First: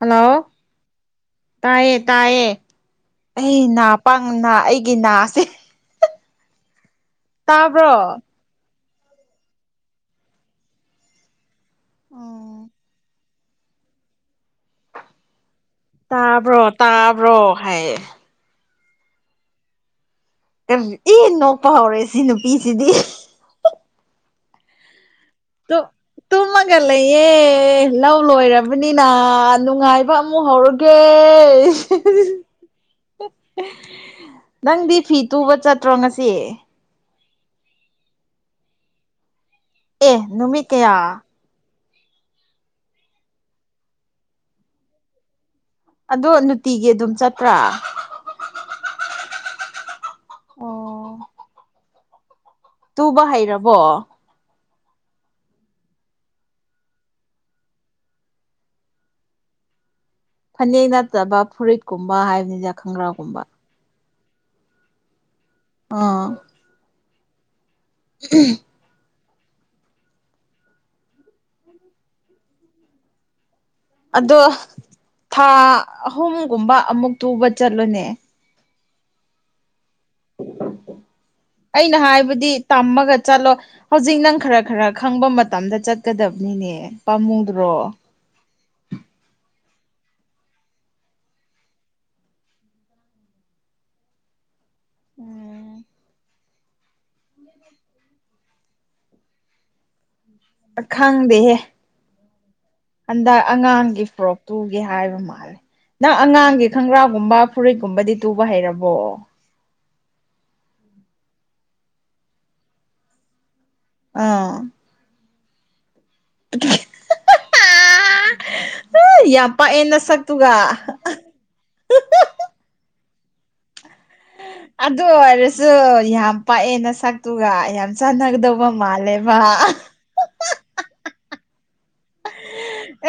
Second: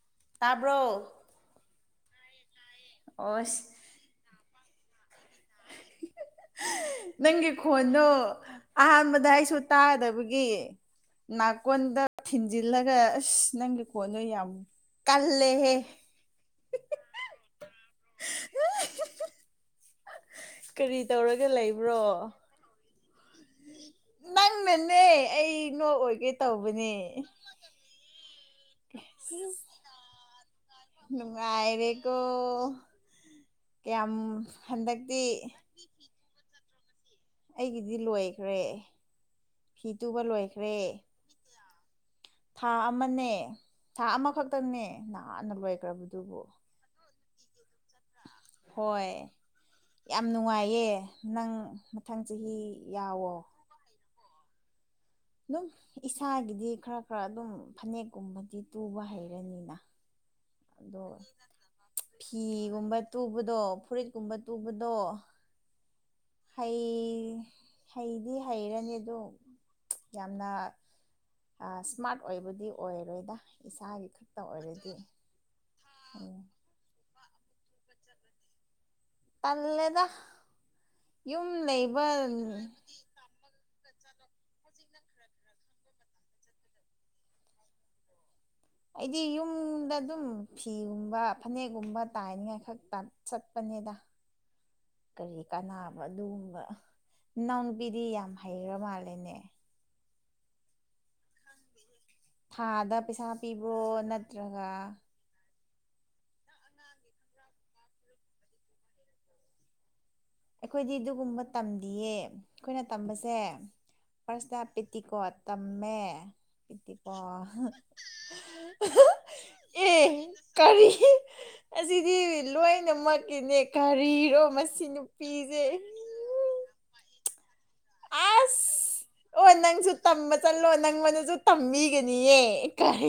hello ꯇꯥꯕ꯭ꯔꯣ ꯇꯥꯏꯌꯦ ꯇꯥꯏꯌꯦ ꯑꯩ ꯑꯣꯁ ꯅꯥ ꯄꯪꯅ ꯑꯩꯒꯤ ꯅꯥꯁꯦ ꯅꯪꯒꯤ ꯇꯥꯕ꯭ꯔꯣ ꯈꯣꯟꯗꯣ ꯑꯍꯥꯟꯕꯗ ꯑꯩꯁꯨ ꯇꯥꯗꯕꯒꯤ ꯅꯥꯀꯣꯟꯗ ꯊꯤꯟꯖꯤꯜꯂꯒ ꯑꯁ ꯅꯪꯒꯤ ꯀꯣꯟꯗꯣ ꯌꯥꯝ ꯀꯜꯂꯦꯍꯦ ꯇꯥꯕ꯭ꯔꯣ ꯇꯥꯕ꯭ꯔꯣ ꯍꯥꯏꯌꯦ ꯀꯔꯤ ꯏ ꯇꯧꯔꯒ ꯅꯣꯛꯄ ꯂꯩꯕ꯭ꯔꯣ ꯍꯧꯔꯦ ꯁꯤ ꯅꯨꯄꯤꯁꯤꯗꯤ ꯅꯪ ꯅꯅꯦ ꯇꯨ ꯇꯨꯝꯃꯒꯂꯩꯌꯦ ꯂꯧ ꯂꯣꯏꯔꯕꯅꯤꯅ ꯅꯨꯡꯉꯥꯏꯕ ꯑꯃꯨꯛ ꯍꯧꯔꯒ ꯀꯦ ꯅꯨꯡꯉꯥꯏꯔꯦꯀꯣ ꯀꯌꯥꯝ [unintelligible] ꯅꯪꯗꯤ ꯐꯤ ꯍꯟꯗꯛꯇꯤ ꯇꯨꯕ ꯆꯠꯇ꯭ꯔꯣ ꯉꯁꯤ ꯑꯩꯒꯤꯗꯤ ꯂꯣꯏꯈ꯭ꯔꯦ ꯐꯤ ꯑꯦ ꯇꯨꯕ ꯅꯨꯃꯤꯠ ꯂꯣꯏꯈ꯭ꯔꯦ ꯀꯌꯥ ꯊꯥ ꯑꯃꯅꯦ ꯊꯥ ꯑꯃꯈꯛꯇꯪꯅꯦ ꯅꯥꯟꯅ ꯂꯣꯏꯔ ꯑꯗꯣ ꯅꯨꯇꯤꯒꯤ ꯑꯗꯨꯝ ꯆꯠꯄ꯭ꯔꯥ ꯍꯣꯏ ꯌꯥꯝ ꯑꯣ ꯅꯨꯡꯉꯥꯏꯌꯦ ꯅꯪ ꯃꯊꯪ ꯆꯍꯤ ꯇꯨꯕ ꯌꯥꯎꯋꯣ ꯍꯩꯔꯕꯣ ꯑꯗꯨꯝ ꯏꯁꯥꯒꯤꯗꯤ ꯈꯔ ꯈꯔ ꯑꯗꯨꯝ ꯐꯅꯦꯛꯀꯨꯝꯕꯗꯤ ꯇꯨꯕ ꯍꯩꯔꯅꯤꯅ ꯐꯅꯦꯛ ꯑꯗꯣ ꯅꯠꯇꯕ ꯐꯨꯔꯤꯠꯀꯨꯝꯕ ꯍꯥꯏꯕꯅꯤꯗ ꯈꯪꯒ꯭ꯔꯥꯒꯨꯝꯕ ꯑꯣ ꯐꯨꯔꯤꯠ ꯀꯨꯝꯕ ꯇꯨꯕꯗꯣ ꯑꯥ ꯍꯩ ꯍꯩꯗꯤ ꯍꯩꯔꯅꯤꯗꯣ ꯌꯥꯝꯅ ꯏꯁꯃꯥꯔꯠ ꯑꯣꯏꯕꯨꯗꯤ ꯑꯣꯏꯔꯣꯏꯗ ꯏꯁꯥꯒꯤ ꯈꯛꯇ ꯑꯗꯣ ꯑꯣꯏꯔꯗꯤ ꯊꯥ ꯎꯝ ꯑꯍꯨꯝꯒꯨꯝꯕ ꯑꯃꯨꯛ ꯇꯨꯕ ꯆꯠꯂꯨꯅꯦ ꯇꯜꯂꯦꯗ ꯌꯨꯝ ꯑꯩꯅ ꯂꯩꯕ ꯍꯥꯏꯕꯗꯤ ꯇꯝꯃꯒ ꯆꯠꯂꯣ ꯍꯧꯖꯤꯛ ꯅꯪ ꯈꯔ ꯈꯔ ꯈꯪꯕ ꯃꯇꯝꯗ ꯆꯠꯀꯗꯕꯅꯤꯅꯦ ꯄꯥꯝꯃꯨꯗ꯭ꯔꯣ ꯑꯩꯗꯤ ꯌꯨꯝꯗ ꯑꯗꯨꯝ ꯐꯤꯒꯨꯝꯕ ꯐꯅꯦꯛꯒꯨꯝꯕ ꯇꯥꯏꯅꯤꯉꯥꯏ ꯈꯛꯇ ꯆꯠꯄꯅꯦꯗ ꯎꯝ ꯀꯔꯤ ꯀꯥꯅꯕ ꯑꯗꯨꯒꯨꯝꯕ ꯏꯅꯥꯎꯅꯨꯄꯤꯗꯤ ꯌꯥꯝ ꯍꯩꯔ ꯃꯥꯜꯂꯦꯅꯦ ꯈꯪꯗ ꯍꯦ ꯊꯥꯗ ꯄꯩꯁꯥ ꯍꯟꯗꯛ ꯄꯤꯕ꯭ꯔꯣ ꯑꯉꯥꯡꯒꯤ ꯐꯣꯔꯣꯛ ꯅꯠꯇ꯭ꯔꯒ ꯇꯨꯒꯦ ꯍꯥꯏꯕ ꯃꯥꯜꯂꯦ ꯅꯪ ꯑꯉꯥꯡꯒꯤ ꯈꯪꯒ꯭ꯔꯥꯒꯨꯝꯕ ꯐꯨꯔꯤꯠꯀꯨꯝꯕꯗꯤ ꯇꯨꯕ ꯍꯩꯔꯕꯣ ꯑꯩꯈꯣꯏꯗꯤ ꯑꯗꯨꯒꯨꯝꯕ ꯇꯝꯗꯤꯌꯦ ꯑꯩꯈꯣꯏꯅ ꯇꯝꯕꯁꯦ ꯐꯥꯔꯁꯇ ꯑꯥ ꯄꯤꯠ ꯄꯤꯇꯤꯀꯣꯠ ꯇꯝꯃꯦ ꯄꯤꯇꯤꯀꯣ ꯌꯥꯝ ꯄꯥꯛꯑꯦ ꯑꯦ ꯅꯁꯛꯇꯨꯒ ꯀꯔꯤ ꯑꯁꯤꯗꯤ ꯂꯣꯏꯅꯃꯛꯠꯀꯤꯅꯦ ꯀꯔꯤꯔꯣ ꯃꯁꯤ ꯅꯨꯄꯤꯁꯦ ꯑꯗꯨꯑꯣꯏꯔꯁꯨ ꯌꯥꯝ ꯄꯥꯛꯑꯦ ꯅꯁꯛꯇꯨꯒ ꯌꯥꯝ ꯆꯥꯟꯅꯒꯗꯧꯕ ꯑꯥꯁ ꯃꯥꯜꯂꯦꯕ ꯑꯣ ꯅꯪꯁꯨ ꯇꯝꯕ ꯆꯠꯂꯣ ꯅꯪꯉꯣꯟꯗꯁꯨ ꯇꯝꯕꯤꯒꯅꯤꯌꯦ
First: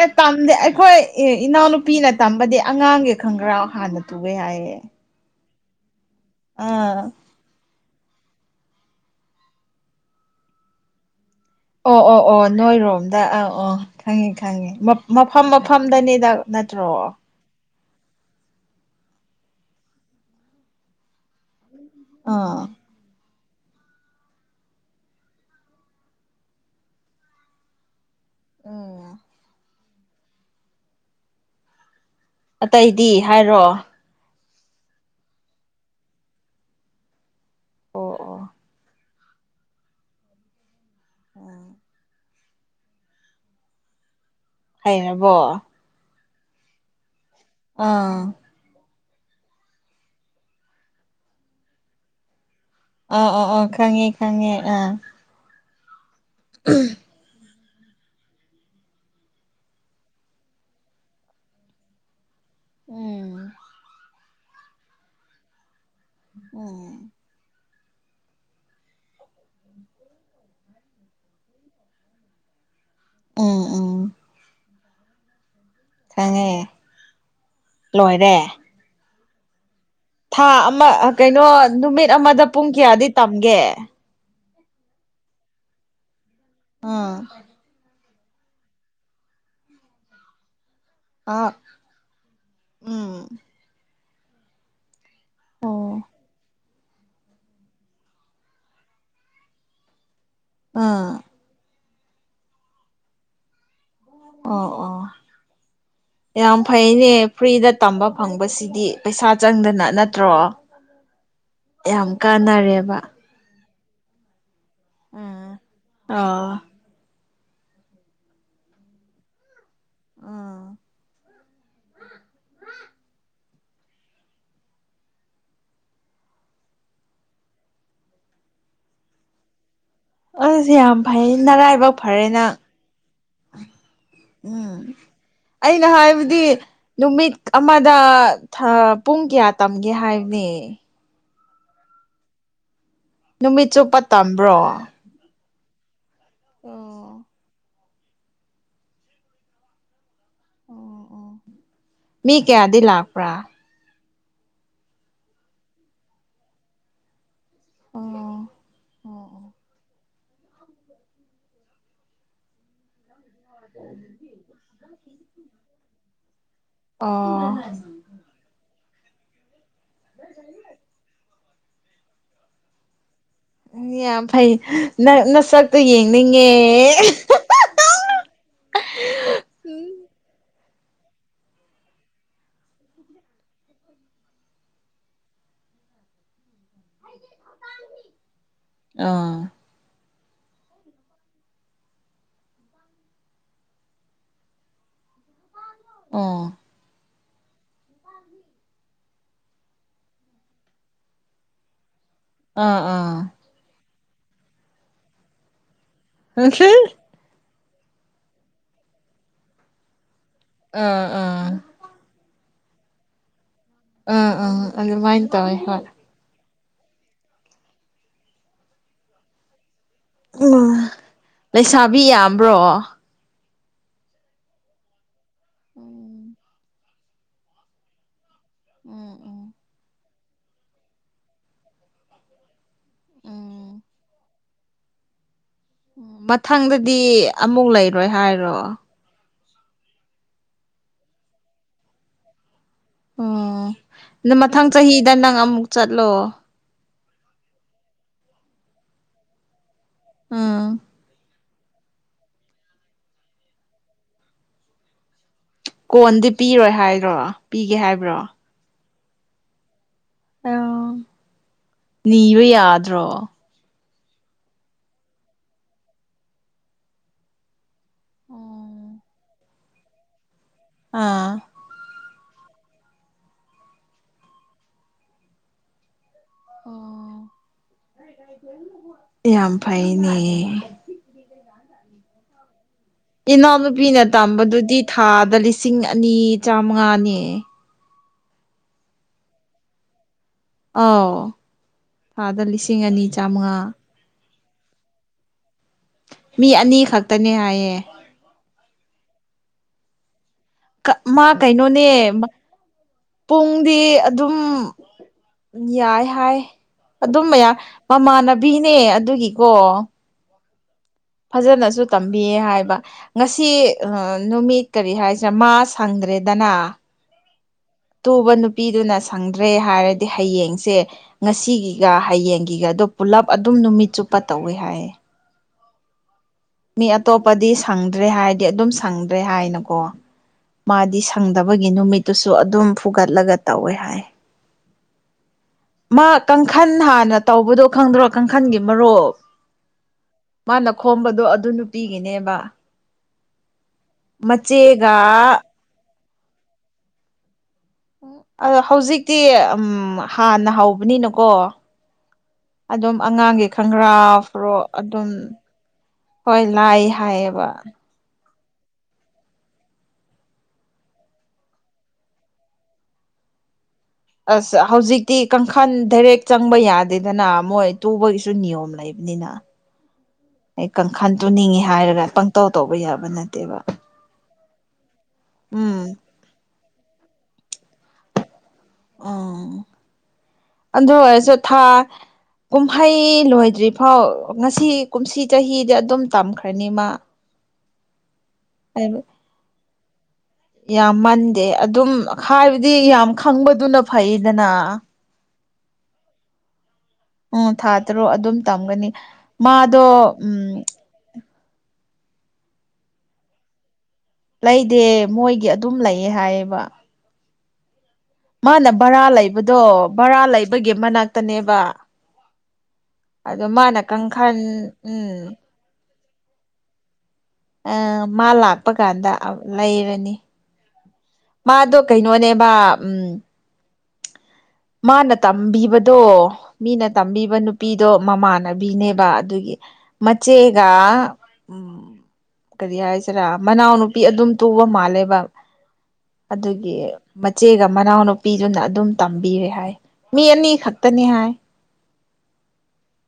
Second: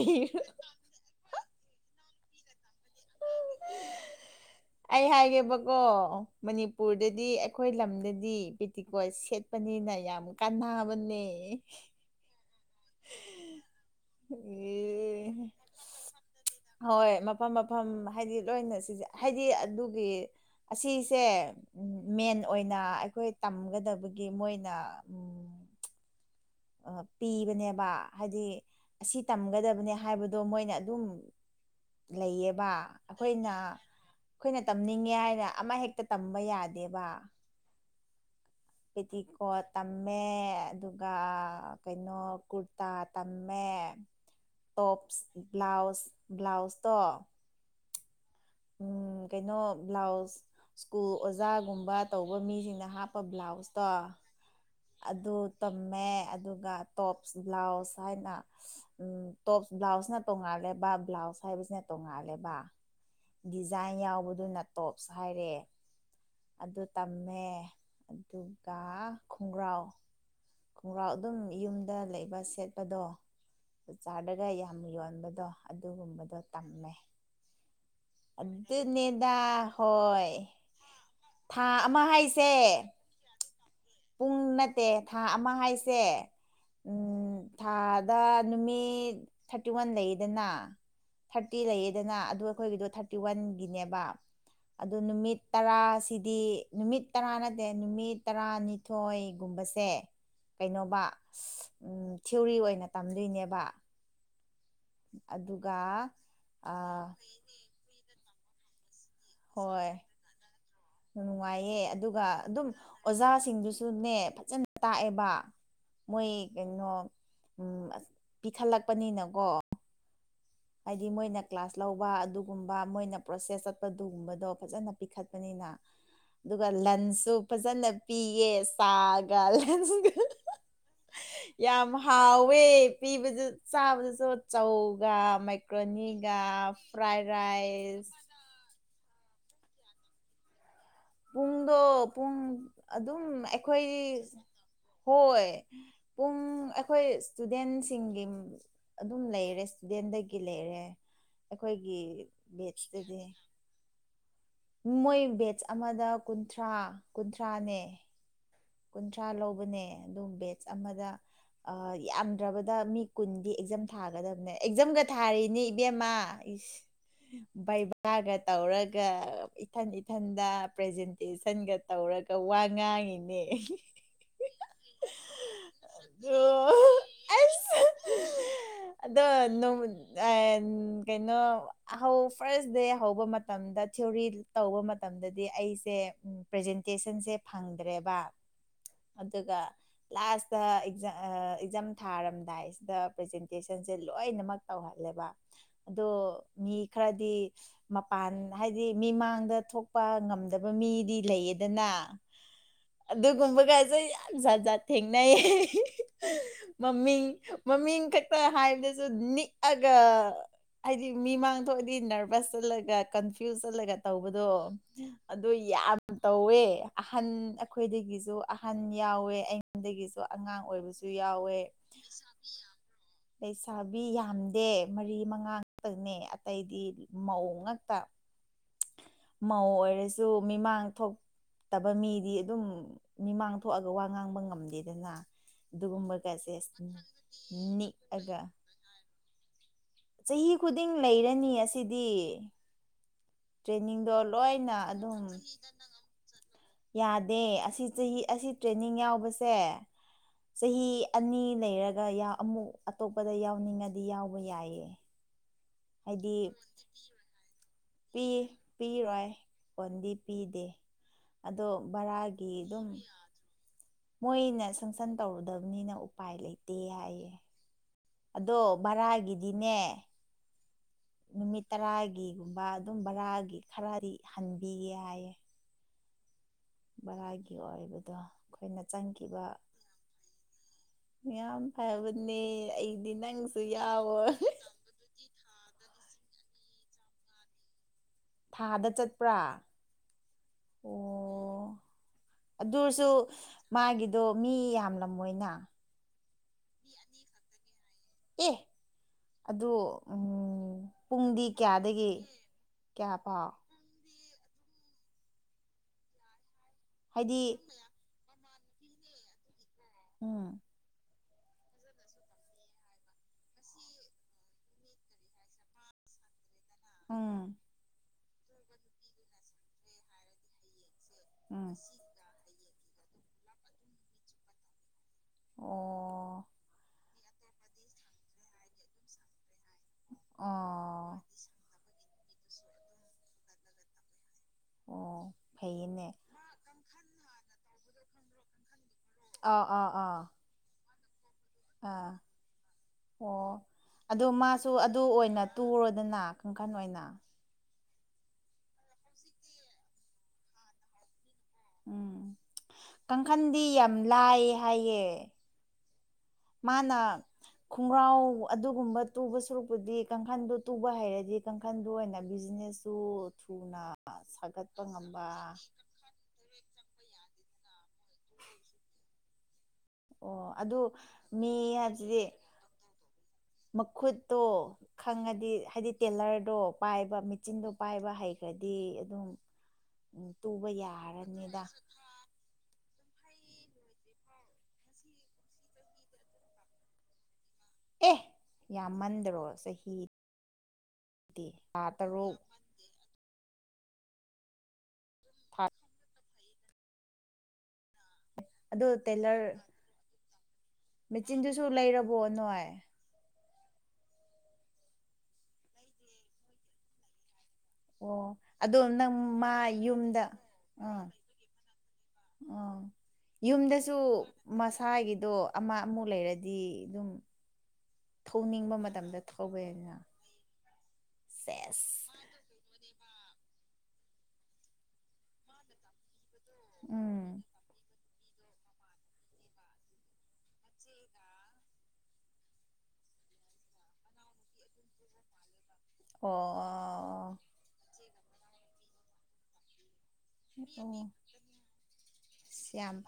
ꯑꯦ ꯇꯝꯗꯦ ꯑꯩꯈꯣꯏ ꯑꯦ ꯏꯅꯥꯎꯅꯨꯄꯤꯅ ꯇꯝꯕꯗꯤ ꯑꯉꯥꯡꯒꯤ ꯈꯪ ꯈ꯭ꯔ ꯍꯥꯟꯅ ꯇꯨꯒꯦ ꯍꯥꯏꯌꯦ ꯑꯩ ꯍꯥꯏꯒꯦꯕꯀꯣ ꯑꯥ ꯃꯅꯤꯄꯨꯔꯗꯗꯤ ꯑꯩꯈꯣꯏ ꯂꯝꯗꯗꯤ ꯄꯦꯇꯤꯀꯣ ꯁꯦꯠꯄꯅꯤꯅ ꯌꯥꯝ ꯀꯥꯟꯕꯅꯦ ꯑꯣ ꯑꯣ ꯅꯣꯏꯔꯣꯝꯗ ꯑꯥ ꯑꯥ ꯈꯪꯉꯤ ꯈꯪꯉꯤ ꯑꯦ ꯃꯐꯝ ꯃꯐꯝꯗꯅꯤꯗ ꯅꯠꯇ꯭ꯔꯣ ꯍꯣꯏ ꯃꯐꯝ ꯃꯐꯝ ꯍꯥꯏꯗꯤ ꯂꯣꯏꯅ ꯁꯤꯁꯦ ꯍꯥꯏꯗꯤ ꯑꯗꯨꯒꯤ ꯑꯁꯤꯁꯦ ꯃꯦꯟ ꯑꯥ ꯑꯣꯏꯅ ꯑꯩꯈꯣꯏ ꯇꯝꯒꯗꯕꯒꯤ ꯃꯣꯏꯅ ꯑ ꯄꯤꯕꯅꯦꯕ ꯍꯥꯏꯗꯤ ꯎꯝ ꯑꯁꯤ ꯇꯝꯒꯗꯕꯅꯦ ꯍꯥꯏꯕꯗꯣ ꯃꯣꯏꯅ ꯑꯗꯨꯝ ꯂꯩꯌꯦꯕ ꯑꯇꯩꯗꯤ ꯑꯩꯈꯣꯏꯅ ꯍꯥꯏꯔꯣ ꯑꯣ ꯑꯩꯈꯣꯏꯅ ꯇꯝꯅꯤꯡꯉꯦ ꯍꯥꯏꯅ ꯑꯃ ꯍꯦꯛꯇ ꯇꯝꯕ ꯌꯥꯗꯦꯕ ꯑꯣ ꯄꯦꯇꯤꯀꯣꯠ ꯇꯝꯃꯦ ꯑꯗꯨꯒ ꯎꯝ ꯀꯩꯅꯣ ꯀꯔꯇꯥ ꯇꯃꯦ ꯇꯣꯞꯁ ꯍꯩꯔꯕꯣ ꯕ꯭ꯂꯥꯎꯁ ꯕ꯭ꯂꯥꯎꯁ ꯇꯣ ꯑꯥ ꯎꯝ ꯀꯩꯅꯣ ꯕ꯭ꯂꯥꯎꯁ ꯁ꯭ꯀꯨꯜ ꯑꯣꯖꯥꯒꯨꯝꯕ ꯇꯧꯕ ꯃꯤꯁꯤꯡꯅ ꯍꯥꯞꯄ ꯕ꯭ꯂꯥꯎꯁꯇꯣ ꯑ ꯑꯗꯨ ꯇꯝꯃꯦ ꯑꯗꯨꯒ ꯇꯣꯞꯁ ꯕ꯭ꯂꯥꯎꯁ ꯍꯥꯏꯅ ꯎ ꯇꯣꯞꯁ ꯕ꯭ꯂꯥꯎꯁꯅ ꯇꯣꯡꯉꯥꯜꯂꯦꯕ ꯕ꯭ꯂꯥꯎꯁ ꯍꯥꯏꯕꯁꯤꯅ ꯇꯣꯡꯉꯥꯜꯂꯦꯕ ꯎꯝ ꯗꯤꯖꯥꯏꯟ ꯌꯥꯎꯕꯗꯨꯅ ꯇꯣꯞꯁ ꯍꯥꯏꯔꯦ ꯑꯗꯨ ꯎꯝ ꯇꯝꯃꯦ ꯑꯗꯨꯒ ꯈꯣꯡꯒ꯭ꯔꯥꯎ ꯈꯣꯡꯒ꯭ꯔꯥꯎ ꯑꯗꯨꯝ ꯌꯨꯝꯗ ꯂꯩꯕ ꯁꯦꯠꯄꯗꯣ ꯎꯝ ꯆ ꯎꯝ ꯆꯥꯔꯗꯒ ꯌꯥꯝ ꯌꯣꯟꯕꯗꯣ ꯑꯗꯨꯒꯨꯝꯕꯗꯣ ꯈꯪꯉꯦ ꯇꯝꯃꯦ ꯂꯣꯏꯔꯦ ꯇꯨꯅꯦꯗꯥ ꯍꯣꯏ ꯊꯥ ꯑꯃ ꯀꯩꯅꯣ ꯊꯥ ꯑꯃ ꯅꯨꯃꯤꯠ ꯑꯃꯗ ꯍꯥꯏꯁꯦ ꯄꯨꯡ ꯀꯌꯥꯗꯤ ꯇꯝꯒꯦ ꯄꯨꯡ ꯅꯠꯇꯦ ꯊꯥ ꯑꯃ ꯍꯥꯏꯁꯦ ꯑꯝ ꯎꯝ ꯊꯥꯗ ꯅꯨꯃꯤꯠ ꯊꯥꯔꯇꯤ ꯋꯥꯟ ꯂꯩꯌꯦꯗꯅ ꯑꯥ ꯊꯥꯔꯇꯤ ꯂꯩꯌꯦꯗꯅ ꯑꯗꯨ ꯑꯩꯈꯣꯏꯒꯤꯗꯣ ꯊꯥꯔꯇꯤ ꯎꯝ ꯋꯥꯟꯒꯤꯅꯦꯕ ꯑꯗꯨ ꯅꯨꯃꯤꯠ ꯇꯔꯥꯁꯤꯗꯤ ꯅꯨꯃꯤꯠ ꯇꯔꯥ ꯅꯠꯇꯦ ꯅꯨꯃꯤꯠ ꯇꯔꯥꯅꯤ ꯊꯣꯏꯒꯨꯝꯕꯁꯦ ꯀꯩꯅꯣꯕ ꯑꯥ ꯎ ꯊꯤꯎꯔꯤ ꯑꯣꯏꯅ ꯇꯝꯗꯣꯏꯅꯦꯕ ꯑꯣ ꯑꯣ ꯑꯗꯨꯒ ꯌꯥꯝ ꯑꯥ ꯐꯩꯅꯦ ꯐ꯭ꯔꯤꯗ ꯇꯝꯕ ꯐꯪꯕꯁꯤꯗꯤ ꯄꯩꯁꯥ ꯆꯪꯗꯅ ꯍꯣꯏ ꯅꯠꯇ꯭ꯔꯣ ꯅꯨꯡꯉꯥꯏꯌꯦ ꯌꯥꯝ ꯑꯗꯨꯒ ꯑꯗꯨꯝ ꯀꯥꯟꯅꯔꯦꯕ ꯑꯣꯖꯥꯁꯤꯡꯗꯨꯁꯨꯅꯦ ꯐꯖꯅ ꯇꯥꯛꯑꯦꯕ ꯎꯝ ꯃꯣꯏ ꯑꯥ ꯀꯩꯅꯣ ꯎꯝ ꯑꯁ ꯄꯤꯈꯠꯂꯛꯄꯅꯤꯅꯀꯣ ꯑ ꯍꯥꯏꯗꯤ ꯃꯣꯏꯅ ꯀ꯭ꯂꯥꯁ ꯂꯧꯕ ꯑꯗꯨꯒꯨꯝꯕ ꯃꯣꯏꯅ ꯄ꯭ꯔꯣꯁꯦꯁ ꯆꯠꯄꯗꯨꯒꯨꯝꯕꯗꯣ ꯐꯖꯅ ꯄꯤꯈꯠꯄꯅꯤꯅ ꯑꯗꯨꯒ ꯂꯟꯁꯁꯨ ꯐꯖꯅ ꯄꯤꯌꯦ ꯆꯥꯒ ꯂꯟꯁꯒ ꯑꯁ ꯌꯥꯝ ꯐꯩ ꯌꯥꯝ ꯅꯔꯥꯏꯕꯛ ꯐꯔꯦ ꯅꯪ ꯍꯥꯎꯋꯦ ꯄꯤꯕꯁꯨ ꯆꯥꯕꯗꯁꯨ ꯎꯝ ꯆꯧꯒ ꯃꯩꯛ ꯑꯩꯅ ꯃꯀ꯭ꯔꯣꯅꯤꯒꯥ ꯍꯥꯏꯕꯗꯤ ꯐ꯭ꯔꯥꯏ ꯅꯨꯃꯤꯠ ꯑꯃꯗ ꯔꯥꯏꯁ ꯄꯨꯡ ꯀꯌꯥ ꯇꯝꯒꯦ ꯍꯥꯏꯕꯅꯦ ꯄꯨꯡꯗꯣ ꯄꯨꯡ ꯑꯗꯨꯝ ꯅꯨꯃꯤꯠ ꯑꯩꯈꯣꯏ ꯆꯨꯞꯄ ꯇꯝꯕ꯭ꯔꯣ ꯍꯣꯏ ꯄꯨꯡ ꯑꯩꯈꯣꯏ ꯏꯁꯇꯨꯗꯦꯟꯁꯤꯡꯒꯤ ꯑꯗꯨꯝ ꯂꯩꯔꯦ ꯁꯤꯗꯦꯟꯗꯒꯤ ꯂꯩꯔꯦ ꯑꯩꯈꯣꯏꯒꯤ ꯃꯤ ꯀꯌꯥꯗꯤ ꯕꯦꯠꯁꯤꯇꯗꯤ ꯂꯥꯛꯄ꯭ꯔꯥ ꯃꯣꯏ ꯕꯦꯠꯆ ꯑꯃꯗ ꯀꯨꯟꯊ꯭ꯔꯥ ꯀꯨꯟꯊ꯭ꯔꯥꯅꯦ ꯑꯣ ꯑꯣ ꯀꯨꯟꯊ꯭ꯔꯥ ꯂꯧꯕꯅꯦ ꯑꯗꯨꯝ ꯕꯦꯠꯁ ꯑꯃꯗ ꯌꯥꯝꯗ꯭ꯔꯕꯗ ꯃꯤ ꯀꯨꯟꯗꯤ ꯑꯦꯛꯖꯥꯝ ꯊꯥꯒꯗꯕꯅꯦ ꯑꯦꯛꯖꯥꯝꯒ ꯊꯥꯔꯤꯅꯦ ꯏꯕꯦꯝꯃ ꯑꯣ ꯕꯥ ꯃꯥꯒ ꯇꯧꯔꯒ ꯏꯊꯟ ꯏꯊꯟꯗ ꯄ꯭ꯔꯦꯖꯦꯟ ꯑꯦꯁꯟꯒ ꯇꯧꯔꯒ ꯋꯥ ꯉꯥꯡꯉꯤꯅꯦ ꯎ ꯌꯥꯝ ꯐꯩ ꯅ ꯅ ꯁꯛꯇꯨ ꯌꯦꯡꯅꯤꯡꯉꯦ [inaudible] ꯑꯗ ꯑ ꯀꯩꯅꯣ ꯍ ꯐꯥꯔꯁ ꯗꯦ ꯍꯧꯕ ꯃꯇꯝꯗ ꯊꯤꯑꯣꯣꯔꯤ ꯇꯧꯕ ꯃꯇꯝꯗꯗꯤ ꯑꯩꯁꯦ ꯎꯝ ꯄ꯭ꯔꯖꯦꯟꯇꯦꯁꯟꯁꯦ ꯐꯪꯗ꯭ꯔꯦꯕ ꯑꯥ ꯑꯗꯨꯒ ꯂꯥꯁꯇ ꯑꯦꯛꯖꯥꯝ ꯑꯦꯛꯖꯥꯝ ꯊꯥꯔꯝꯗꯥꯏꯁꯤꯗ ꯄ꯭ꯔꯖꯦꯟꯇꯦꯁꯟꯁꯦ ꯂꯣꯏꯅꯃꯛ ꯇꯧꯍꯜꯂꯦꯕ ꯑꯗꯣ ꯑꯣ ꯃꯤ ꯈꯔꯗꯤ ꯃꯄꯥꯟ ꯍꯥꯏꯗꯤ ꯃꯤꯃꯥꯡꯗ ꯊꯣꯛꯄ ꯉꯝꯗꯕ ꯃꯤꯗꯤ ꯂꯩꯌꯦꯗꯅ ꯑ ꯑꯗꯨꯒꯨꯝꯕꯒꯁꯨ ꯌꯥꯝ ꯖꯥꯠ ꯖꯥꯠ ꯊꯦꯡꯅꯩ ꯑꯥ ꯃꯃꯤꯡ ꯃꯃꯤꯡ ꯈꯛꯇ ꯍꯥꯏꯕꯗꯁꯨ ꯅꯤꯛꯑꯒ ꯑꯥ ꯍꯥꯏꯗꯤ ꯃꯤꯃꯥꯡ ꯊꯣꯛꯑ ꯅꯔꯚꯁ ꯆꯜꯂꯒ ꯀꯟꯐ꯭ꯌꯨꯁ ꯆꯜꯂꯒ ꯑꯥ ꯇꯧꯕꯗꯣ ꯑꯥ ꯑꯗꯨꯃꯥꯏꯅ ꯑꯗꯨ ꯇꯧꯋꯦ ꯍꯣꯏ ꯌꯥꯝ ꯇꯧꯋꯦ ꯑꯍꯟ ꯑꯩꯈꯣꯏꯗꯒꯤꯁꯨ ꯑꯍꯟ ꯌꯥꯎꯋꯦ ꯑꯩꯉꯣꯟꯗꯒꯤꯁꯨ ꯑꯉꯥꯡ ꯎꯝ ꯑꯣꯏꯕꯁꯨ ꯌꯥꯎꯋꯦ ꯂꯩꯁꯥꯕꯤ ꯌꯥꯝꯕ꯭ꯔꯣ ꯂꯩꯁꯥꯕꯤ ꯌꯥꯝꯗꯦ ꯃꯔꯤ ꯃꯉꯥ ꯉꯛꯇꯅꯦ ꯎꯝ ꯑꯇꯩꯗꯤ ꯃꯧ ꯉꯥꯛꯛꯇ ꯎꯝ ꯎꯝ ꯃꯧ ꯑꯣꯏꯔꯁꯤ ꯁꯨ ꯃꯤꯃꯥꯡ ꯊꯣꯛꯇꯕ ꯃꯤꯗꯤ ꯑꯗꯨꯝ ꯃꯤꯃꯥꯡ ꯊꯣꯛꯑꯒ ꯎꯝ ꯋꯥ ꯉꯥꯡꯕ ꯉꯝꯗꯦꯗꯅ ꯑꯗꯨꯒꯨꯝꯕꯒꯁꯦ ꯃꯊꯪꯗꯗꯤ ꯑꯃꯨꯛ ꯂꯩꯔꯣꯏ ꯅꯤꯛꯑꯒ ꯍꯥꯏꯔꯣ ꯆꯍꯤ ꯈꯨꯗꯤꯡ ꯂꯩꯔꯅꯤ ꯑꯁꯤꯗꯤ ꯎꯝ ꯇ꯭ꯔꯦꯟꯅꯤꯡꯗꯣ ꯂꯣꯏꯅ ꯑꯗꯨꯝ ꯍꯂꫭ ꯌꯥꯗꯦ ꯑꯁꯤ ꯆꯍꯤ ꯑꯁꯤ ꯇ꯭ꯔꯦꯅꯤꯡ ꯌꯥꯎꯕꯁꯦ ꯎꯝ ꯆꯍꯤ ꯑꯅꯤ ꯂꯩꯔꯒ ꯑꯃꯨꯛ ꯑꯇꯣꯞꯄꯗ ꯌꯥꯎꯅꯤꯡꯉꯗꯤ ꯌꯥꯎꯕ ꯌꯥꯏꯌꯦ ꯀꯣꯟꯗꯤ ꯍꯥꯏꯗꯤ ꯄꯤꯔꯣꯏ ꯍꯥꯏꯔꯣ ꯄꯤꯒꯦ ꯍꯥꯏ ꯄꯤ ꯄꯤ ꯔꯥꯏ ꯀꯣꯟꯗꯤ ꯑ ꯄꯤꯗꯦ ꯑꯗꯣ ꯅꯤꯕ ꯚꯔꯥꯒꯤ ꯑꯗꯨꯝ ꯌꯥꯗ꯭ꯔꯣ ꯃꯣꯏꯅ ꯁꯪꯁꯟ ꯇꯧꯔꯨꯗꯕꯅꯤꯅ ꯎꯄꯥꯏ ꯂꯩꯇꯦ ꯍꯥꯏꯌꯦ ꯑꯗꯣ ꯚꯔꯥꯒꯤꯗꯤꯅꯦ ꯑꯥ ꯅꯨꯃꯤꯠ ꯇꯔꯥꯒꯤꯒꯨꯝꯕ ꯑꯗꯨꯝ ꯚꯔꯥꯒꯤ ꯈꯔꯗꯤ ꯍꯟꯕꯤꯌꯦ ꯍꯥꯏꯌꯦ ꯑꯣ ꯚꯔꯥꯒꯤ ꯑꯣꯏꯕꯗꯣ ꯑꯩꯈꯣꯏꯅ ꯆꯪꯈꯤꯕ ꯌꯥꯝ ꯐꯩꯅꯦ ꯃꯌꯥꯝ ꯐꯕꯅꯦ ꯑꯩ ꯏꯅꯥꯎꯅꯨꯄꯤꯅ ꯇꯝꯕꯗꯨꯗꯤ ꯊꯥꯗ ꯂꯤꯁꯤꯡ ꯑꯅꯤ ꯆꯥꯃꯉꯥꯅꯦ ꯊꯥꯗ ꯆꯠꯄ꯭ꯔꯥ ꯑꯧ ꯑꯣ ꯊꯥꯗ ꯂꯤꯁꯤꯡ ꯑꯅꯤ ꯑꯗꯨꯁꯨ ꯆꯥꯃꯉꯥ ꯃꯥꯒꯤ ꯗꯣ ꯃꯤ ꯌꯥꯝꯂꯝꯃꯣꯏꯅ ꯃꯤ ꯑꯅꯤꯈꯛꯇꯅꯦ ꯍꯥꯏꯌꯦ ꯑꯦ ꯑꯗꯨ ꯎꯝ ꯃꯥ ꯄꯨꯡꯗꯤ ꯀꯩꯅꯣꯅꯦ ꯀꯌꯥꯗꯒꯤ ꯀꯌꯥ ꯐꯥꯎ ꯄꯨꯡꯗꯤ ꯑꯗꯨꯝ ꯌꯥꯏ ꯍꯥꯏ ꯑꯗꯨꯝ ꯍꯥꯏꯗꯤ ꯃꯌꯥ ꯃꯃꯥꯟꯅ ꯕꯤꯅꯦ ꯑꯗꯨꯒꯤꯀꯣ ꯎꯝ ꯐꯖꯅꯁꯨ ꯇꯝꯕꯤꯌꯦ ꯍꯥꯏꯕ ꯉꯁꯤ ꯅꯨꯃꯤꯠ ꯀꯔꯤ ꯍꯥꯏꯁꯤꯔꯥ ꯃꯥ ꯁꯪꯗ꯭ꯔꯦꯗꯅ ꯎꯪ ꯇꯨꯕ ꯅꯨꯄꯤꯗꯨꯅ ꯁꯪꯗ꯭ꯔꯦ ꯍꯥꯏꯔꯗꯤ ꯍꯌꯦꯡꯁꯦ ꯎꯝ ꯉꯁꯤꯒꯤꯒ ꯍꯌꯦꯡꯒꯤꯒꯗꯣ ꯄꯨꯜꯂꯞ ꯑꯗꯨꯝ ꯅꯨꯃꯤꯠ ꯆꯨꯞꯄ ꯇꯧꯋꯦ ꯍꯥꯏꯌꯦ ꯑꯣ ꯃꯤ ꯑꯇꯣꯞꯄꯗꯤ ꯁꯪꯗ꯭ꯔꯦ ꯍꯥꯏꯔꯗꯤ ꯑꯗꯨꯝ ꯁꯪꯗ꯭ꯔꯦ ꯍꯥꯏꯅꯀꯣ ꯃꯥꯗꯤ ꯑꯣ ꯁꯪꯗꯕ ꯒꯤ ꯅꯨꯃꯤꯠꯇꯨꯁꯨ ꯑꯗꯨꯝ ꯐꯨꯒꯠꯂꯒ ꯇꯧꯋꯦ ꯍꯥꯏ ꯑꯣ ꯃꯥ ꯐꯩꯌꯦꯅꯦ ꯀꯥꯡꯈꯟ ꯍꯥꯟꯅ ꯇꯧꯕꯗꯣ ꯈꯪꯗ꯭ꯔꯣ ꯀꯥꯡꯈꯟꯒꯤ ꯃꯔꯨꯞ ꯑꯥ ꯑꯥ ꯑꯥ ꯃꯥꯅ ꯈꯣꯝꯕꯗꯣ ꯑꯗꯨ ꯅꯨ ꯑꯥ ꯑꯣ ꯑꯗꯨ ꯃꯥꯁꯨ ꯃꯆꯦꯒ ꯑꯗꯨ ꯑꯣꯏꯅ ꯇꯨꯔꯣꯗꯅ ꯀꯥꯡꯈꯟ ꯑꯣꯏꯅ ꯑꯗ ꯍꯧꯖꯤꯛꯇꯤ ꯎꯝ ꯍꯥꯟꯅ ꯍꯧꯕꯅꯤꯅꯀꯣ ꯎꯝ ꯑꯗꯨꯝ ꯑꯉꯥꯡꯒꯤ ꯀꯥꯡꯈꯟꯗꯤ ꯌꯥꯝ ꯈꯪꯒ꯭ꯔꯥꯎ ꯂꯥꯏ ꯐ꯭ꯔꯣꯛ ꯍꯥꯏꯌꯦ ꯑꯗꯨꯝ ꯍꯣꯏ ꯂꯥꯏ ꯃꯥꯅ ꯍꯥꯏꯌꯦꯕ ꯈꯨ ꯈꯣꯡꯒ꯭ꯔꯥꯎ ꯑꯗꯨꯒꯨꯝꯕ ꯇꯨꯕ ꯁꯨꯔꯨꯛꯄꯨꯗꯤ ꯀꯥꯡꯈꯟꯗꯨ ꯇꯨꯕ ꯍꯩꯔꯗꯤ ꯀꯥꯡꯈꯟꯗꯨ ꯑꯣꯏꯅ ꯕꯤꯖꯤꯅꯦꯁ ꯇꯨ ꯊꯨꯅ ꯑꯁ ꯊꯥꯒꯠꯄ ꯍꯧꯖꯤꯛꯇꯤ ꯉꯝꯕ ꯀꯥꯡꯈꯟ ꯗꯥꯏꯔꯦꯛ ꯆꯪꯕ ꯌꯥꯗꯦꯗꯅ ꯃꯣꯏ ꯇꯨꯕꯒꯤꯁꯨ ꯅꯤꯌꯣꯝ ꯂꯩꯕꯅꯤꯅ ꯑꯣ ꯑꯩ ꯑꯗꯨ ꯀꯥꯡꯈꯟ ꯃꯤ ꯇꯨꯅꯤꯡꯉꯤ ꯍꯥꯏꯔꯒ ꯍꯥꯏꯕꯁꯤꯗꯤ ꯄꯪꯇꯧ ꯇꯧꯕ ꯌꯥꯕ ꯅꯠꯇꯦꯕ ꯃꯈꯨꯠꯇꯣ ꯈꯪꯉꯗꯤ ꯍꯥꯏꯗꯤ ꯎꯝ ꯇꯦꯂꯔꯗꯣ ꯄꯥꯏꯕ ꯃꯦꯆꯤꯟꯗꯣ ꯄꯥꯏꯕ ꯍꯩ ꯈꯔꯗꯤ ꯑꯗꯨꯝ ꯎꯝ ꯎ ꯇꯨꯕ ꯑꯗꯨ ꯑꯣꯏꯔꯁꯨ ꯌꯥꯔꯅꯤꯗ ꯊꯥ ꯀꯨꯝꯍꯩ ꯂꯣꯏꯗ꯭ꯔꯤꯐꯥꯎ ꯉꯁꯤ ꯀꯨꯝꯁꯤ ꯆꯍꯤꯗꯤ ꯑꯗꯨꯝ ꯇꯝꯈ꯭ꯔꯅꯤ ꯃꯥ [inaudible] ꯑꯦ ꯌꯥꯝꯃꯟꯗ꯭ꯔꯣ ꯆꯍꯤ ꯌꯥꯝ ꯃꯟꯗꯦ ꯊꯥ ꯑꯗꯨꯝ ꯇꯔꯨꯛ ꯍꯥꯏꯕꯗꯤ ꯌꯥꯝ ꯈꯪꯕꯗꯨꯅ ꯐꯩꯗꯅ [unintelligible] ꯎꯝ ꯊꯥ ꯇꯔꯨꯛ ꯑꯗꯨꯝ ꯑꯗꯨ ꯇꯝꯒꯅꯤ ꯇꯦꯂꯔ ꯃꯥꯗꯣ ꯎꯝ ꯃꯦꯆꯤꯟꯗꯨꯁꯨ ꯂꯩꯔꯕꯣ ꯅꯣꯏ ꯂꯩꯗꯦ ꯃꯣꯏꯒꯤ ꯑꯗꯨꯝ ꯂꯩꯌꯦ ꯍꯥꯏꯌꯦꯕ ꯑꯣ ꯃꯥꯅ ꯑꯗꯣ ꯕꯔꯥ ꯅꯪ ꯃꯥ ꯂꯩꯕꯗꯣ ꯕꯔꯥ ꯌꯨꯝꯗ ꯂꯩꯕꯒꯤ ꯃꯅꯥꯛꯇꯅꯦꯕ ꯑꯣ ꯑꯗꯣ ꯃꯥꯅ ꯌꯨꯝꯗꯁꯨ ꯀꯥꯡꯈꯟ ꯃꯁꯥꯒꯤꯗꯣ ꯎꯝ ꯑꯃ ꯑꯃꯨꯛ ꯂꯩꯔꯗꯤ ꯑꯗꯨꯝ ꯃꯥ ꯂꯥꯛꯄ ꯊꯧꯅꯤꯡꯕ ꯀꯥꯟꯗ ꯃꯇꯝꯗ ꯊꯧꯕꯩꯅ ꯂꯩꯔꯅꯤ ꯃꯥꯗꯣ ꯀꯩꯅꯣꯅꯦꯕ ꯎꯝ ꯃꯥꯅ ꯇꯝꯕꯤꯕꯗꯣ ꯃꯤꯅ ꯇꯝꯕꯤꯕ ꯎꯝ ꯅꯨꯄꯤꯗꯣ ꯃꯃꯥꯟꯅꯕꯤꯅꯦꯕ ꯑꯗꯨꯒꯤ ꯃꯆꯦꯒ ꯎ ꯎꯝ ꯀꯔꯤ ꯍꯥꯏꯁꯤꯔꯥ ꯃꯅꯥꯎꯅꯨꯄꯤ ꯑꯗꯨꯝ ꯇꯨꯕ ꯃꯥꯜꯂꯦꯕ ꯑꯣ ꯑꯗꯨꯒꯤ ꯑꯣ ꯃꯆꯦꯒ ꯃꯅꯥꯎꯅꯨꯄꯤꯗꯨꯅ ꯑꯗꯨꯝ ꯇꯝꯕꯤꯔꯦ ꯍꯥꯏ ꯃꯤ ꯑꯅꯤ ꯈꯛꯇꯅꯤ ꯍꯥꯏ ꯁ꯭ꯌꯥꯝ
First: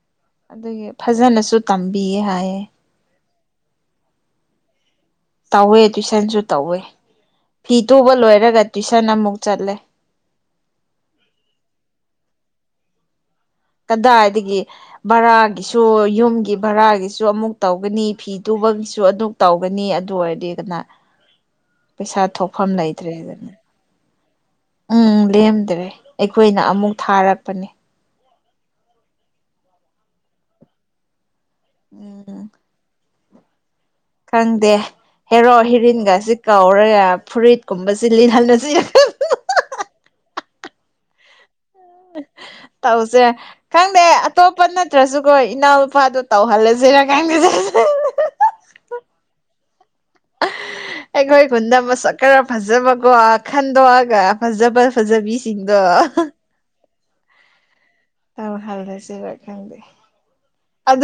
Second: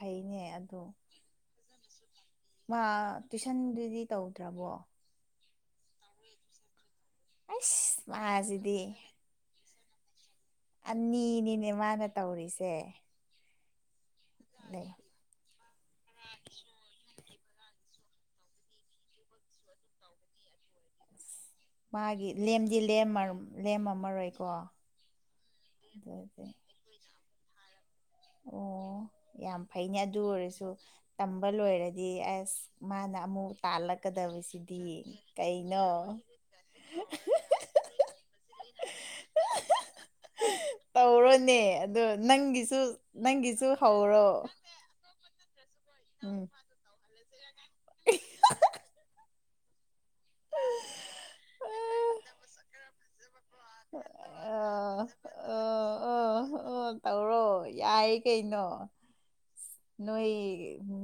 ꯑꯗꯨꯒꯤ ꯐꯖꯅꯁꯨ ꯇꯝꯕꯤꯌꯦ ꯍꯥꯏꯌꯦ ꯃꯥ ꯇꯨꯏꯁꯟꯗꯨꯗꯤ ꯇꯧꯗ꯭ꯔꯕꯣ ꯇꯧꯋꯦ ꯇꯨꯏꯁꯟꯁꯨ ꯇꯧꯋꯦ ꯐꯤ ꯑꯁ ꯇꯨꯕ ꯂꯣꯏꯔꯒ ꯃꯥꯁꯤꯗꯤ ꯇꯨꯏꯁꯟ ꯑꯃꯨꯛ ꯆꯠꯂꯦ ꯑꯅꯤꯅꯤꯅꯦ ꯃꯥꯅ ꯇꯧꯔꯤꯁꯦ ꯀꯗꯥꯏꯗꯒꯤ ꯂꯩ ꯕꯔꯥꯒꯤꯁꯨ ꯁ ꯌꯨꯝꯒꯤ ꯚꯔꯥꯒꯤꯁꯨ ꯑꯃꯨꯛ ꯇꯧꯒꯅꯤ ꯐꯤ ꯇꯨꯕꯒꯤꯁꯨ ꯑꯃꯛ ꯇꯧꯒꯅꯤ ꯑꯗꯨ ꯑꯣꯏꯔꯗꯤ ꯀꯅꯥ [inaudible] ꯃꯥꯒꯤ ꯄꯩꯁꯥ ꯊꯣꯛꯐꯝ ꯂꯦꯝꯗꯤ ꯂꯩꯇ꯭ꯔꯦꯗꯅ ꯂꯦꯝꯃꯝꯃꯔꯣꯏꯀꯣ ꯎꯝ ꯂꯦꯝꯗ꯭ꯔꯦ ꯑꯩꯈꯣꯏꯅ ꯑꯃꯨꯛ ꯊꯥꯔꯛꯄꯅꯦ ꯑꯣ ꯌꯥꯝ ꯐꯩꯅꯦ ꯑꯗꯨ ꯑꯣꯏꯔꯁꯨ ꯇꯝꯕ ꯂꯣꯏꯔꯗꯤ ꯎꯝ ꯑꯁ ꯃꯥ ꯅ ꯃꯨ ꯇꯥꯂꯛ ꯈꯪꯗꯦ ꯀꯠꯀꯗꯕꯁꯤꯗꯤ ꯍꯦꯔꯣ ꯀꯩꯅꯣ ꯍꯦꯔꯤꯟꯒꯁꯤ ꯀꯧꯔꯒ ꯐꯨꯔꯤꯠꯀꯨꯝꯕꯁꯤ ꯂꯤꯠꯍꯜꯂꯁꯤ ꯇꯧꯔꯣꯅꯦ ꯑꯗꯣ ꯅꯪꯒꯤꯁꯨ ꯁꯦ ꯅꯪꯒꯤꯁꯨ ꯈꯪꯗꯦ ꯍꯧꯔꯣ ꯑꯇꯣꯞꯄꯅ ꯅꯠꯇ꯭ꯔꯁꯨꯀꯣ ꯏꯅꯥꯎ ꯂꯨꯄꯥꯗꯣ ꯎꯝ ꯇꯧꯍꯜꯂꯁꯤꯔ ꯀꯥꯟꯒꯁ ꯑ ꯑꯩꯈꯣꯏ ꯈꯨꯟꯗ ꯃꯁꯛ ꯈꯔ ꯐꯖꯕꯀꯣ ꯈꯟꯗꯣꯛꯑꯒ ꯐꯖꯕ ꯐꯖꯕꯤꯁꯤꯡꯗꯣ ꯑꯣ ꯑꯣ ꯇꯧꯔꯣ ꯌꯥꯏ ꯀꯩꯅꯣ ꯇꯧꯍꯜꯂꯁꯤꯔ ꯈꯪꯗꯦ ꯅꯣꯏ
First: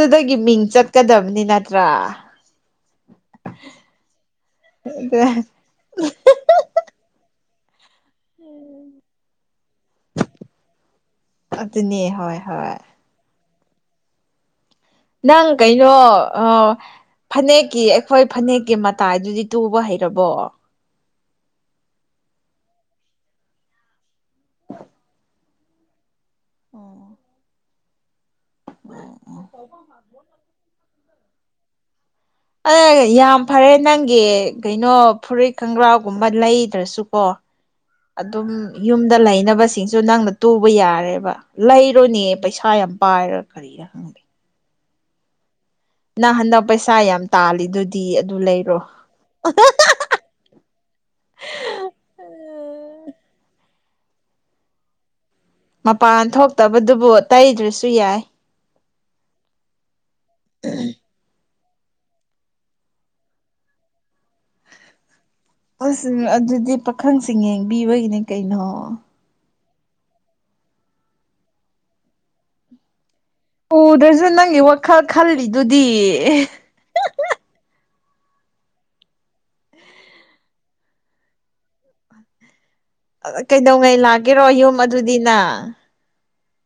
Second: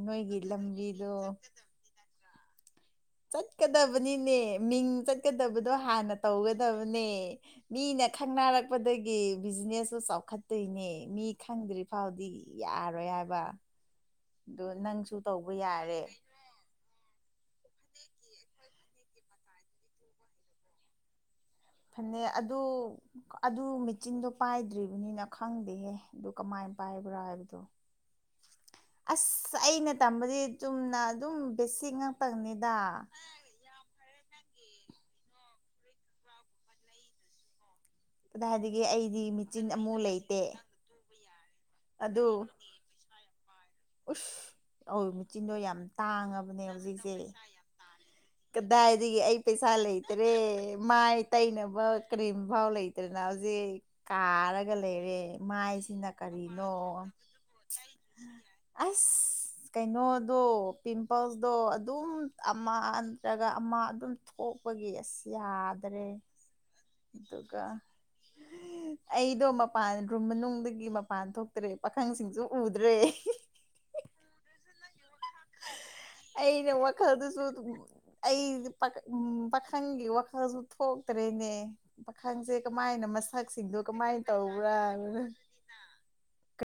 ꯅꯣꯏꯒꯤ ꯂꯝꯕꯤꯗꯣ ꯇꯔꯥ ꯆꯠꯀꯗꯕꯅꯤꯅꯦ ꯃꯤꯡ ꯆꯠꯀꯗꯕꯗꯣ ꯍꯥꯟꯅ ꯇꯧꯒꯗꯕꯅꯦ ꯃꯤꯅ ꯈꯪꯅꯔꯛꯄꯗꯒꯤ ꯕꯤꯖꯤꯅꯦꯁꯁꯨ ꯆꯥꯎꯈꯠꯇꯣꯏꯅꯦ ꯃꯤ ꯈꯪꯗ꯭ꯔꯤ ꯑꯗꯨꯅꯦ ꯐꯥꯎꯗꯤ ꯍꯣꯏ ꯍꯣꯏ ꯌꯥꯔꯣꯏ ꯍꯥꯏꯕ [inaudible] ꯅꯪ ꯅꯪ ꯀꯩꯅꯣ ꯑꯣ ꯐꯅꯦꯛꯀꯤ ꯑꯩꯈꯣꯏ ꯐꯅꯦꯛꯀꯤ ꯃꯇꯥꯏꯗꯨꯗꯤ ꯇꯨꯕ ꯍꯩꯔꯕꯣ ꯐꯅꯦꯛ ꯑꯗꯨ ꯑꯗꯨ ꯃꯦꯆꯤꯟꯗꯣ ꯄꯥꯏꯗ꯭ꯔꯤꯕꯅꯤꯅ ꯈꯪꯗꯦꯍꯦ ꯑꯗꯨ ꯀꯃꯥꯏꯅ ꯑꯣ ꯄꯥꯏꯕ꯭ꯔꯥ ꯍꯥꯏꯕꯗꯣ ꯑꯁ ꯑꯩꯅ ꯇꯝꯕꯗꯤ ꯆꯨꯝꯅ ꯑꯗꯨꯝ ꯕꯦꯁꯤꯡ ꯌꯥꯝ ꯐꯔꯦ ꯅꯪꯒꯤ ꯀꯩꯅꯣ ꯐꯨꯔꯤꯠ ꯈꯣꯡꯒ꯭ꯔꯥꯎꯒꯨꯝꯕ ꯂꯩꯗ꯭ꯔꯁꯨꯀꯣ ꯑꯗꯨꯝ ꯀꯗꯥꯏꯗꯒꯤ ꯌꯨꯝꯗ ꯑꯩꯗꯤ ꯃꯦꯆꯤꯟ ꯂꯩꯅꯕꯁꯤꯡꯁꯨ ꯑꯃꯨꯛ ꯅꯪꯅ ꯂꯩꯇꯦ ꯇꯨꯕ ꯌꯥꯔꯦꯕ ꯂꯩꯔꯣꯅꯦ ꯑꯗꯨ ꯄꯩꯁꯥ ꯌꯥꯝ ꯄꯥꯏꯔ ꯀꯔꯤ ꯎꯁ ꯑ ꯃꯦꯆꯤꯟꯗꯣ ꯌꯥꯝ ꯅꯪ ꯇꯥꯡꯉꯕꯅꯦ ꯍꯟꯗꯛ ꯄꯩꯁꯥ ꯍꯧꯖꯤꯛꯁꯦ ꯌꯥꯝ ꯇꯥꯜꯂꯤꯗꯨꯗꯤ ꯑꯗꯨ ꯂꯩꯔꯣ ꯀꯗꯥꯏ ꯑꯩ ꯄꯩꯁꯥ ꯂꯩ ꯂꯩꯔꯦ ꯃꯥꯏ ꯇꯩꯅꯕ ꯀꯔꯤꯝ ꯐꯥꯎ ꯂꯩꯇ꯭ꯔꯦꯅ ꯍꯧꯖꯤꯛ ꯀꯥꯔꯒ ꯂꯩꯔꯦ ꯃꯥꯏꯁꯤꯅ ꯃꯄꯥꯟ ꯀꯔꯤꯅꯣ ꯊꯣꯛꯇꯕꯗꯨꯕꯨ ꯇꯩꯗ꯭ꯔꯁꯨ ꯌꯥꯏ ꯑꯁ ꯀꯩꯅꯣꯗꯣ ꯄꯤꯝ ꯄꯜꯁꯇꯣ ꯑꯗꯨꯝ ꯑꯃ ꯅꯠꯇ꯭ꯔꯒ ꯑꯃ ꯑꯗꯨꯝ ꯊꯣꯛꯄꯒꯤ ꯑꯁ ꯌꯥꯗꯔꯦ ꯑꯁ ꯑꯗꯨꯗꯤ ꯄꯥꯈꯪꯁꯤꯡ ꯑꯗꯨꯒ ꯌꯦꯡꯕꯤꯕꯒꯤꯅꯤ ꯀꯩꯅꯣ ꯑꯩꯗꯣ ꯃꯄꯥꯟ ꯔꯨꯝ ꯃꯅꯨꯡꯗꯒꯤ ꯃꯄꯥꯟ ꯊꯣꯛꯇ꯭ꯔꯦ ꯄꯥꯈꯪꯁꯤꯡꯁꯨ ꯎꯗ꯭ꯔꯦ ꯎꯗꯁꯨ ꯅꯪꯒꯤ ꯋꯥꯈꯜ ꯈꯜꯂꯤꯗꯨꯗꯤ ꯈꯔꯗꯨꯁꯨ ꯑꯩꯗꯤ ꯎꯝ ꯄꯥꯈꯪꯒꯤ ꯋꯥꯈꯜꯁꯨ ꯊꯣꯛꯇ꯭ꯔꯦꯅꯦ ꯄꯥꯈꯪꯁꯦ ꯀꯃꯥꯏꯅ ꯃꯁꯛꯁꯤꯡꯗꯣ ꯀꯩꯗꯧꯉꯩ ꯀꯃꯥꯏꯅ ꯂꯥꯛꯀꯦꯔꯣ ꯇꯧꯕ꯭ꯔꯥ ꯌꯨꯝ ꯑꯗꯨꯗꯤ ꯅꯪ